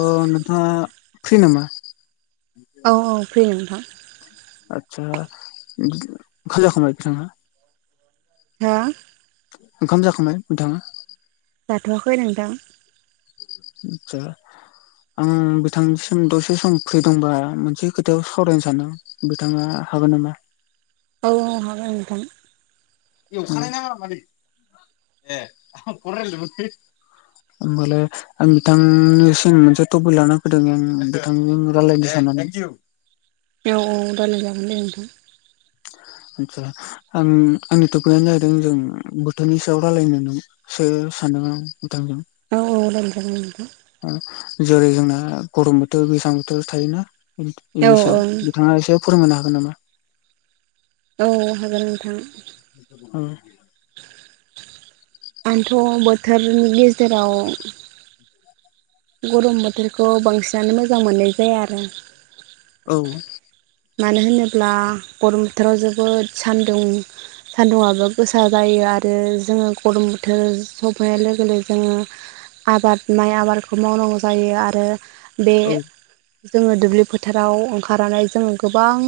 अ नोंथाङा फ्रि नामा? औ औ फ्रि नोंथां। आदसा [unintelligible] हा? ओंखाम जाखांबाय नोंथाङा? जाथ'वाखै नोंथां। आदसा आं बिथांनिसिम दसे सम फ्रि दंबा मोनसे खोथायाव सावरायनो सानदोंमोन बिथाङा हागोन नामा? औ औ हागोन नोंथां। उम होमबालाय आं बिथांनिसिम मोनसे टपिक लाना फैदों आं बिथांजों रायलायनो साननानै। औ औ रायलाय जागोन दे नोंथां। आदसा आं आंनि थपिकआनो जाहैदों जों बोथोरनि सायाव रायलायनो होननानै सो सानदों आं बिथांजों। औ औ रायलायजागोन दे नोंथा। जेरै जोंना गरम बोथोर गोजां बोथोर थायोना। औ बिनिसायाव ओं बिथाङा एसे फोरमायनो हागोन नामा? औ हागोन नोंथां। औ आंथ' बोथोरनि गेजेराव गरम बोथोरखौ बांसिनानो मोजां मोननाय जाया आरो औ मानो होनोब्ला गरम बोथोराव जोबोद सान्दुं सान्दुंङाबो गोसा जायो आरो जोङो गरम बोथोर सफैनाय लोगो लोगो जोङो आबाद माइ आबादखौ मावनांगौ जायो आरो बे औ जोङो दुब्लि फोथाराव ओंखारनानै जोङो गोबां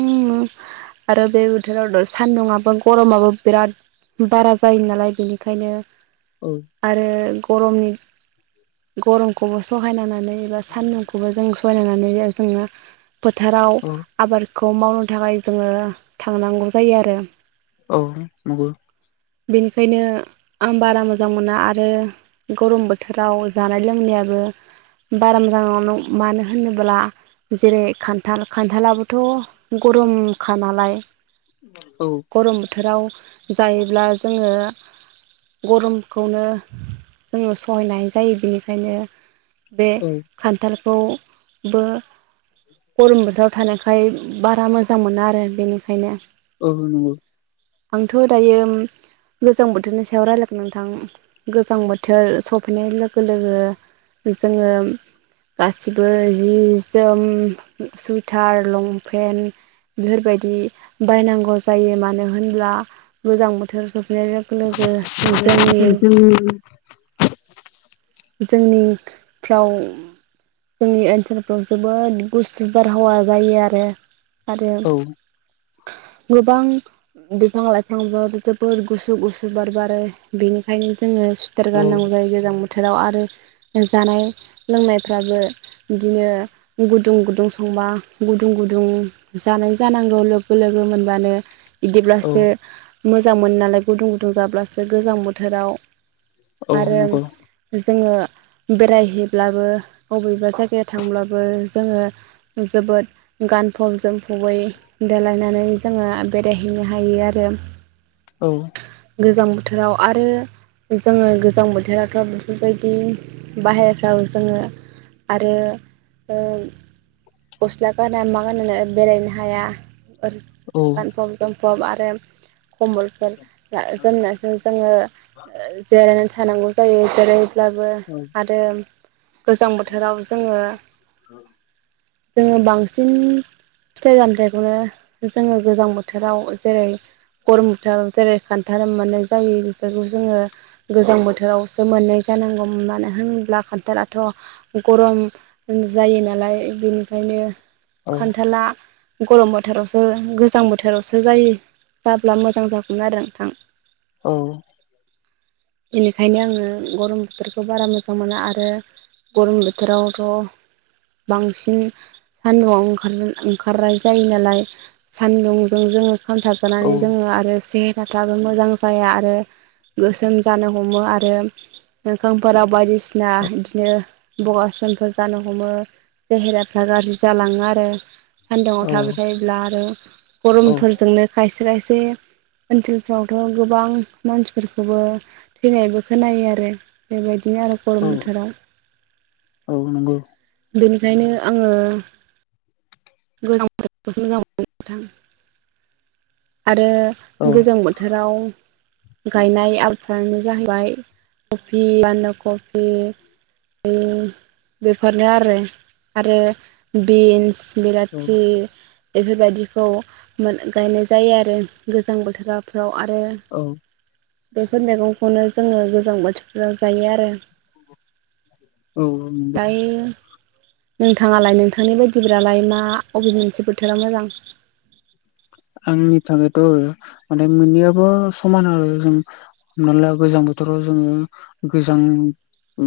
आरो बे बोथोरावथ'सानदुंङाबो गरमाबो बिराद बारा जायो नालाय बेनिखायनो औ आरो गरमनि गरमखौबो सहायनानानै बा सान्दुंखौबो जों सहायनानानै जोङो फोथाराव औ आबादखौ मावनो थाखाय जोङो थांनांगौ जायो आरो औ नंगौ। बेनिखायनो आं बारा मोजां मोना आरो गरम बोथोराव जानाय लोंनायाबो बारा मोजां नङा मानो होनोब्ला जेरै खान्थाल खान्थालाबो थ' गरमखा नालाय औ गरम बोथोराव जायोब्ला जोङो गरमखौनो जोङो सहायनो हायि जायो बेनिखायनो बे औ खान्थाल खौबो गरम बोथोराव थानाय ओय बारा मोजां मोना आरो बेनिखायनो। औ नंगौ। आं थ'दायो गोजां बोथोरनि सायाव रायज्लायगोन नोंथां गोजां बोथोर सफैनाय लोगो लोगो जोङो गासिबो जि जोम सुइटार लंपेन्ट बेफोरबायदि बायनांगौ जायो मानो होनब्ला गोजां बोथोर स फैनाय लोगो लोगो जोंनि उम। जोंनिफ्राव जोंनि ओनसोलफ्राव जोबोद गुसु बारहावा जायो आरो। आरो औ गोबां बिफां लाइफांबो जोबोद गुसु गुसु बार बारो बेनिखायनो जोङो सुइथार औ गाननांगौ जायो गोजां बोथोराव आरो जानाय लोंनायफ्राबो बिदिनो गुदुं गुदुं संबा गुदुं गुदुं जानाय जानांगौ लोगो लोगो मोनबानो। औ बिदिब्लासो मोजां मोनो नालाय गुदुं गुदुं जाब्लासो गोजां बोथोराव। औ आरो नंगौ जोङो बेरायहैब्लाबो बबेबा जायगायाव थांब्लाबो जोङो जोबोद गानफब जोमफबै देलायनानै जोङो बेरायहैनो हायो आरो। औ। गोजां बोथोराव आरो जोङो गोजां बोथोराथ' बेबायदि बाहेरफ्राव जोङो आरो ओ गस्ला गाना मा गानोनो बेरायनो हाया। आओर औ गानफब जोमफब आरोे खम्बलफोर जोमनायजों जोङो ओ जेरायनानै थानांगौ जायो। बेरायहैब्लाबो आरो गोजां बोथोराव जोङो जोङो बांसिन फिथाइ सामथाइखौनो जोङो गोजां बोथोराव जेरै गरम बोथाराव जेरै खान्थाल मोननाय जायो बेफोरखौ जोङो गोजां बोथोराव मोननाय जानांगौमोन मानो होनोब्ला खान्थालाथ' गरम जायो नालाय बेनिखायनो औ खान्थाला गरम बोथोरावसो गोजां बोथोरावसो जायो। जाब्ला मोजां जागौमोन आरो नोंथां। औ। बेनिखायनो आङो गरम बोथोरखौ बारा मोजां मोना आरो गरम बोथोरावथ' बांसिन सान्दुंआव ओंखार ओंखारनाय जायो नालाय सान्दुंजों जोङो खामथाब जानानै जोङो आरो से हेराफ्राबो मोजां जाया आरो गोसोम जानो हमो आरो मोखांफोराव बायदिसिना इदिनो बगास्रोमफोर जानो हमो सेहेराफ्रा गाज्रि जालाङो आरो। सान्दुङाव औ थाबाय थायोब्ला आरो गरमफोरजोंनो खायसे खायसे ओनसोलफ्रावथ' गोबां मानसिफोरखौबो थैनायबो खोनायो आरो ओ बेबायदिनो आरो औ गरम औ नंगौ बोथोराव। बेनिखायनो आङो गोजां बोथोरखौसो मोजां मोनो नोंथां आरो औ गोजां बोथोराव गायनाय आबादफ्रानो जाहैबाय कफि, बानदा कफि बेफोरनो आरो। आरो बिन्स, औ बिलाथि बेफोरबायदिखौ मोनो गायनाय जायो आरो गोजां बोथोराव। रैआरो बेफोर मैगंखौनो जोङो गोजां बोथोरफ्राव जायो आरो। औ [unintelligible] दायो नोंथाङालाय नोंथांनि बायदिबालाय ना अबे मोनसे बोथोरा मोजां? आंनि थाखायथ' आरो माने मोननैयाबो समान आरो जों हमना ला गोजां बोथोराव जोङो गोजाङो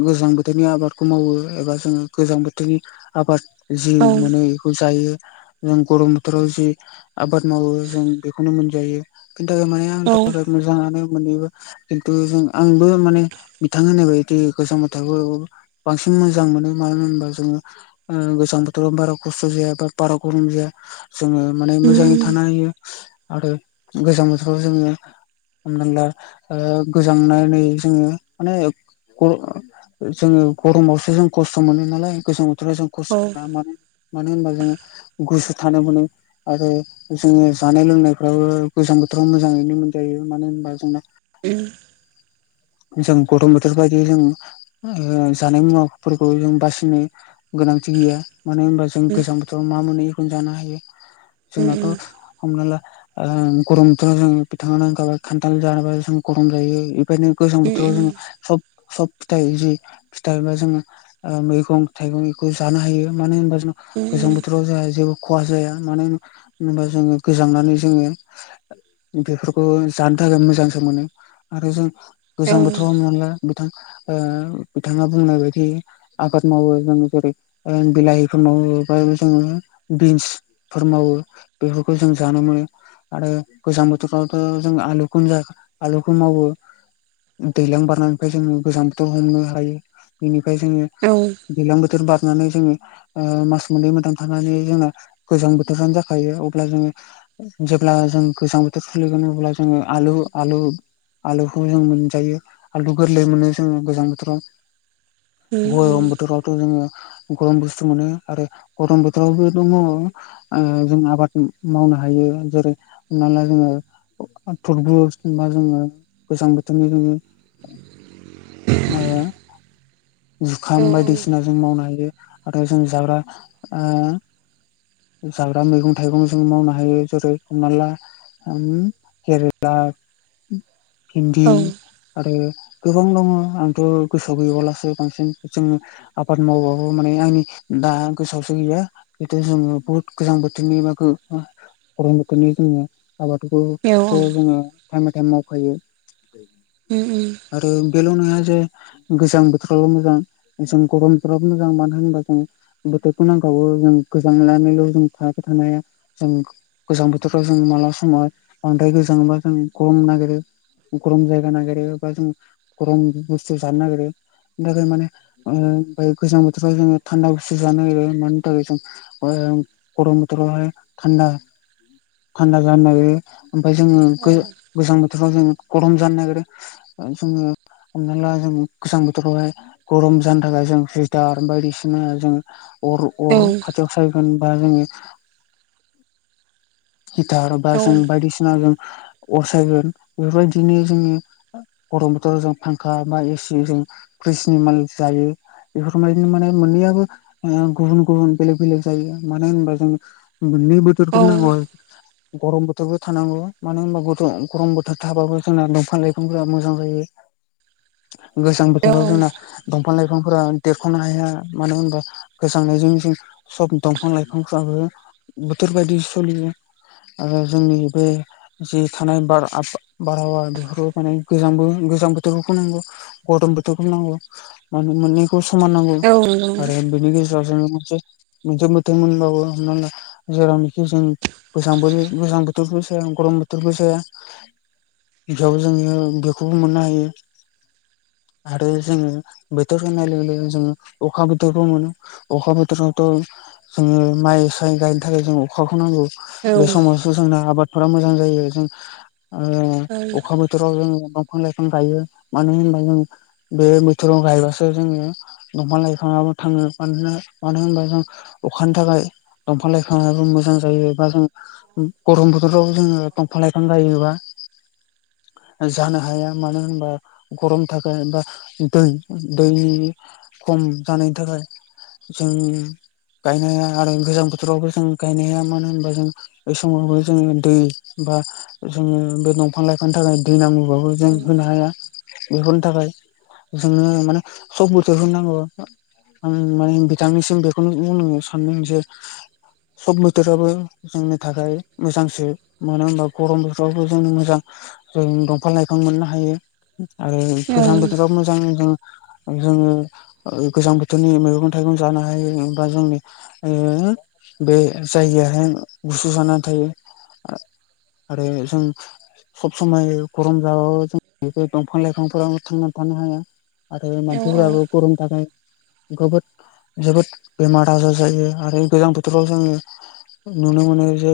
गोजां बोथोरनि आबादखौ मावो एबा जोङो गोजां बोथोरनि आबाद जि औ मोनो इखौ जायो जों गरम बोथोराव जि आबाद मावो जों बेखौनो मोनजायो बेनि थाखाय माने आंनि औ थाखाय मोजाङानो। मोनैबो खिन्थु जों आंबो माने बिथां होननाय बायदि गोजां बोथोखौ बांसिन मोजां मोनो मानो होनोबा जोङो। ओ गोजां बोथोराव बारा खस्थ' जाया बा बारा गरम जाया जोंङो माने उम मोजाङै थानो हायो। आरो गोजां बोथोराव जोङो। हमनानैला ओ गोजांनानै जोङो माने ग जोङो गरमावसो जों खस्थ' मोनो नालाय गोजां बोथोराव जों खस औ मानो मानो होनबा जोङो गुसु थानो मोनो आरो जोङो जानाय लोंनायफ्राबो गोजां बोथोराव मोजाङैनो मोनजायो मानो होनबा जोंना। [unintelligible] जों गथम बोथोर बायदि जों ओ जानाय मुवाफोरखौ जों बासिनो गोनांथि गैया मानो होनबा जो जों उम उम गोजां बोथोराव मा मोनो इखौनो जानो हायो उम जोंनाथ' हमना ला ओ गरम बोथोराव जो बिथाङानो खान्थाल जानाबा जों गरम जायो इखायनो गोजां उम बोथोराव उम जोङो सब सब फिथाइजै फिथाइबा जोङो। ओ मैगं थाइगं इखौ जानो हायो मानो होनबा जों औ गोजां बोथोराव जोंहा जेबो खहा जाया मानो होन होनबा जोङो गोजांनानै जोङो। बेफोरखौ जानो थाखाय मोजांसो मोनो आरो जों गोजां बोथोराव मोनला बिथां ओ बिथाङा बुंनाय बायदि आबाद मावो जों जेरै ओ बिलाय [unintelligible] जोङो बिन्स फोर मावो बेफोरखौ जों जानो मोनो आरो गोजां बोथोरावथ' जों आलुखौनो जा आलुखौ मावो दैलां बारनायनिफ्राय जोङो गोजां बोथोर हमनो हायो बेनिफ्राय जोङो औ। दैज्लां बोथोर बारनानै जोङो ओ मास मोननै मोदां थानानै जोंना गोजां बोथोरानो जा खायो अब्ला जोङो जेब्ला जों गोजां बोथोर सलिगोन अब्ला जोङो आलु आलु आलुखौ जों मोनजायो आलु गोरलै मोनो जोङो गोजां बोथोराव। गयरम औ बोथोराव थ जोङो गरम बुस्थु मोनो आरो गरम बोथोरावबो दङ ओ जों आबाद मावनो हायो जेरै हमना ला जोङो थरबुज बा जोङो गोजां बोथोरनि जोङो ओ जुखाम बायदिसिना जों मावनानै हाथाय जों जाग्रा ओ जा दा मैगं थाइगं जों मावनो हायो जेरै हमना ला ओम केेरेला भिन्दि आरो गोबां दङ आंथ' गोसोआव गैयलासो बांसिन जोङो आबाद मावबाबो माने आंनि दा गोसोआवसो गैया खिथु जोङो बुहुद गोजां बोथोरनि बा गरम बोथोरनि जोङो आबादफोरखौ जोङो टाइम बाय टाइम मावखायो। उम उम आरो बेल' नङा जे गोजां बोथोरावाल' मोजां जों गरम बोथोराबो मोजां मानो होनबा जों बोथोरखौ नांखाबौ जों गोजांनानैल' जों थाबाय थानो हाया जों गोजां बोथोराव जों मालाब समाव बांद्राय गोजाङोबा जों गरम नागिरो। गरम जायगा नागिरो बा जों गरम बुस्थु जानो नागिरो बेनि थाखाय माने ओ गोजां बोथोराव जोङो थान्दा गुसु जानो नागिरो मानि थाखाय जों। [unintelligible] गरम बोथोरावहाय थान्दा थान्दा जानो नागेरो ओमफ्राय जोङो गो गोजां बोथोराव जों गरम जानो नागिरो जोङो हमना ला जों गोजां बोथोरावहाय गरम जानो थाखाय जों सुयटार बायदिसिना जों अर अर खाथियाव सायगोन बा जोङो हिटार बा जों बायदिसिना जों अरसायगोन बेफोरबायदिनो जोङो गरम बोथोराव जों फांखा बा एसि जों फ्रिजनि मलि जायो। बेफोरबायदिनो माने मोननैयाबो गुबुन गुबुन बेलेग बेलेग जायो मानो होनबा जों मोननै बोथोरखौबो नांगौ। गरम बोथोरबो थानांगौ मानो होनबा गरम बोथोर थाबाबो जोंना दंफां लाइफांफोरा मोजां जायो। [inaudible] गोजां बोथोराव जोंना दंफां लाइफांफोरा देरख'नो हाया मानो होनबा गोजांनायजों जों सब दंफां लाइफां [unintelligible] बोथोर बायदि सोलियो आरो जोंनि बे जि थानाय बार बारहावा बेफोरबो माने गोजां गोजां बोथोरफोरखौ नांगौ। गरम बोथोरखौ नांगौ मानो मोनि खौ समान नांगौ आरो बेनि गेजेराव जोङो मोनसे मोनसे मोथोर मोनबाबो। [unintelligible] [unintelligible] जोङो बेखौबो मोननो हायो। आरो जोङो बोथोर होननाय लोगो लोगो जोङो अखा बोथोरबो मोनो। अखा बोथोरावथ' जोङो माइ साइ गायनो थाखाय जों अखाखौ नांगौ औ बे समाव जोंना आबादफोरा मोजां जायो जों ओ अखा बो बोथोराव जोङो दंफां लाइफां गायो मानो होनबा जों बे बोथोराव गायबासो जोङो दंफां लाइफाङाबो थाङो मानो होनबा जों अखानि थाखाय दंफां लाइफाङाबो मोजां जायो एबा जों गरम बोथोराव जोङो दंफां लाइफां गायोबा जानो हाया मानो होनबा गरम थाखाय बा दै- दैनि खम जानायनि थाखाय जों गायनाया आरो गोजां बोथोरावबो जों गायनाया मानो होनोबा जों बै समावबो जोङो दै बा जोङो बे दंफां लाइफां थाखाय दै नांगौबाबो जों होनो हाया बेफोरनि थाखाय। जोंनो माने सब बोथोर नांगौ आरोना। आं माने बिथांनिसिम बेखौनो बुंनो सानदों जे सब बोथोराबो जोंनि थाखाय मोजांसो मानो होनबा गरम बोथोरावबो जों मोजां जों दंफां लाइफां मोननो हायो आरो गोजां बोथोरावबो गोबां जों जोङो गोजां बोथोरनि मैगं थाइगं जानो हायो एबा जोंनि ओह बे जायगायाहाय गुसु जानानै थायो। आरो जों सब समाय गरम जाबाबो जों बे दंफां लाइफांफोराव थांनानै थानो हाया। आरो मानसिफोराबो गरमनि थाखाय गोबोद जोबोद बेमार साजा जायो आरो गोजां बोथोराव जोङो नुनो मोनो जे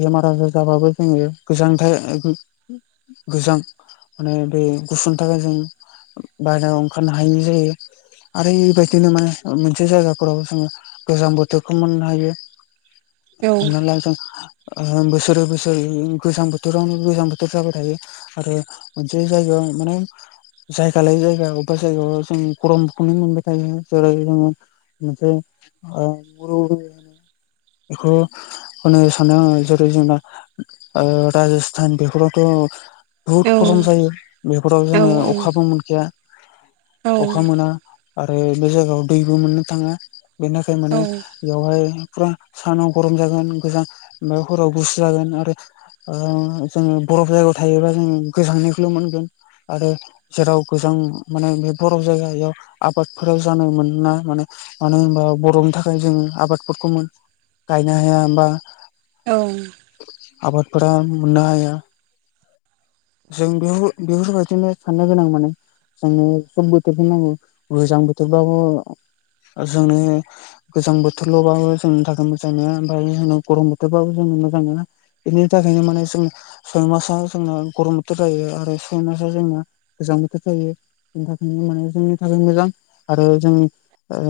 बेमार आजार जाबाबो जोङो गोजांथाइ गोजां माने बे गुसुनि थाखाय जों बायेरायाव ओंखारनो हायैनि जायो। आरो इ बायदियावनो माने मोनसे जायगाफोराव जोङो गोजां बोथोरखौ मोननो हायो हमना ला जों ओ बोसोरै बोसोरै गोजां बोथोरावनो गोजां बोथोर जाबाय थायो। आरो मोनसे जायगायाव माने जायगा लायै जायगा अबेबा जायगायाव जों गरमखौनो मोनबाय थायो जेरै जोङो बे ओ [unintelligible] होननो सानो आङो जेरै जोंना ओ राजस्थान बेफोरावथ' बुहुद गरम जायो बेफोराव जोङो अखाबो मोनखाया अखा मोना आरो बे जायगायाव दैबो मोननो थाङा बेनि थाखाय माने बेयावहाय गरम सानाव गरम जागोन गोजां ओमफ्राय हराव गुसु जागोन आरो ओ जोङो बरफ जायगायाव थायोबा जोङो गोजांनायखौल' मोनगोन आरो जेराव गोजां माने बे बरफ जायगायाव आबादफोराव जानाय मोनोना माने मानो होनबा बरफनि थाखाय जोङो आबादफोरखौ मोननो हाया बा गायनो हाया बा औ आबादफोरा मोननो हाया। जों बेफोर बेफोरबायदिनो साननो गोनां माने जोंनो सब बोथोरखौनो नांगौ गोजां बोथोरबाबो जोंनो गोजां बोथोरल'बाबो जोंनि थाखाय मोजां नङा ओमफ्राय जों गरम बोथोरबाबो जों मोजां नङा। बेनि थाखायनो माने जों सयमासा जोंना गरम बोथोर जायो आरो सय मासाव जोंना गोजां बोथोर जायो। बेनि थाखायनो माने जोंनि थाखाय मोजां आरो जों ओ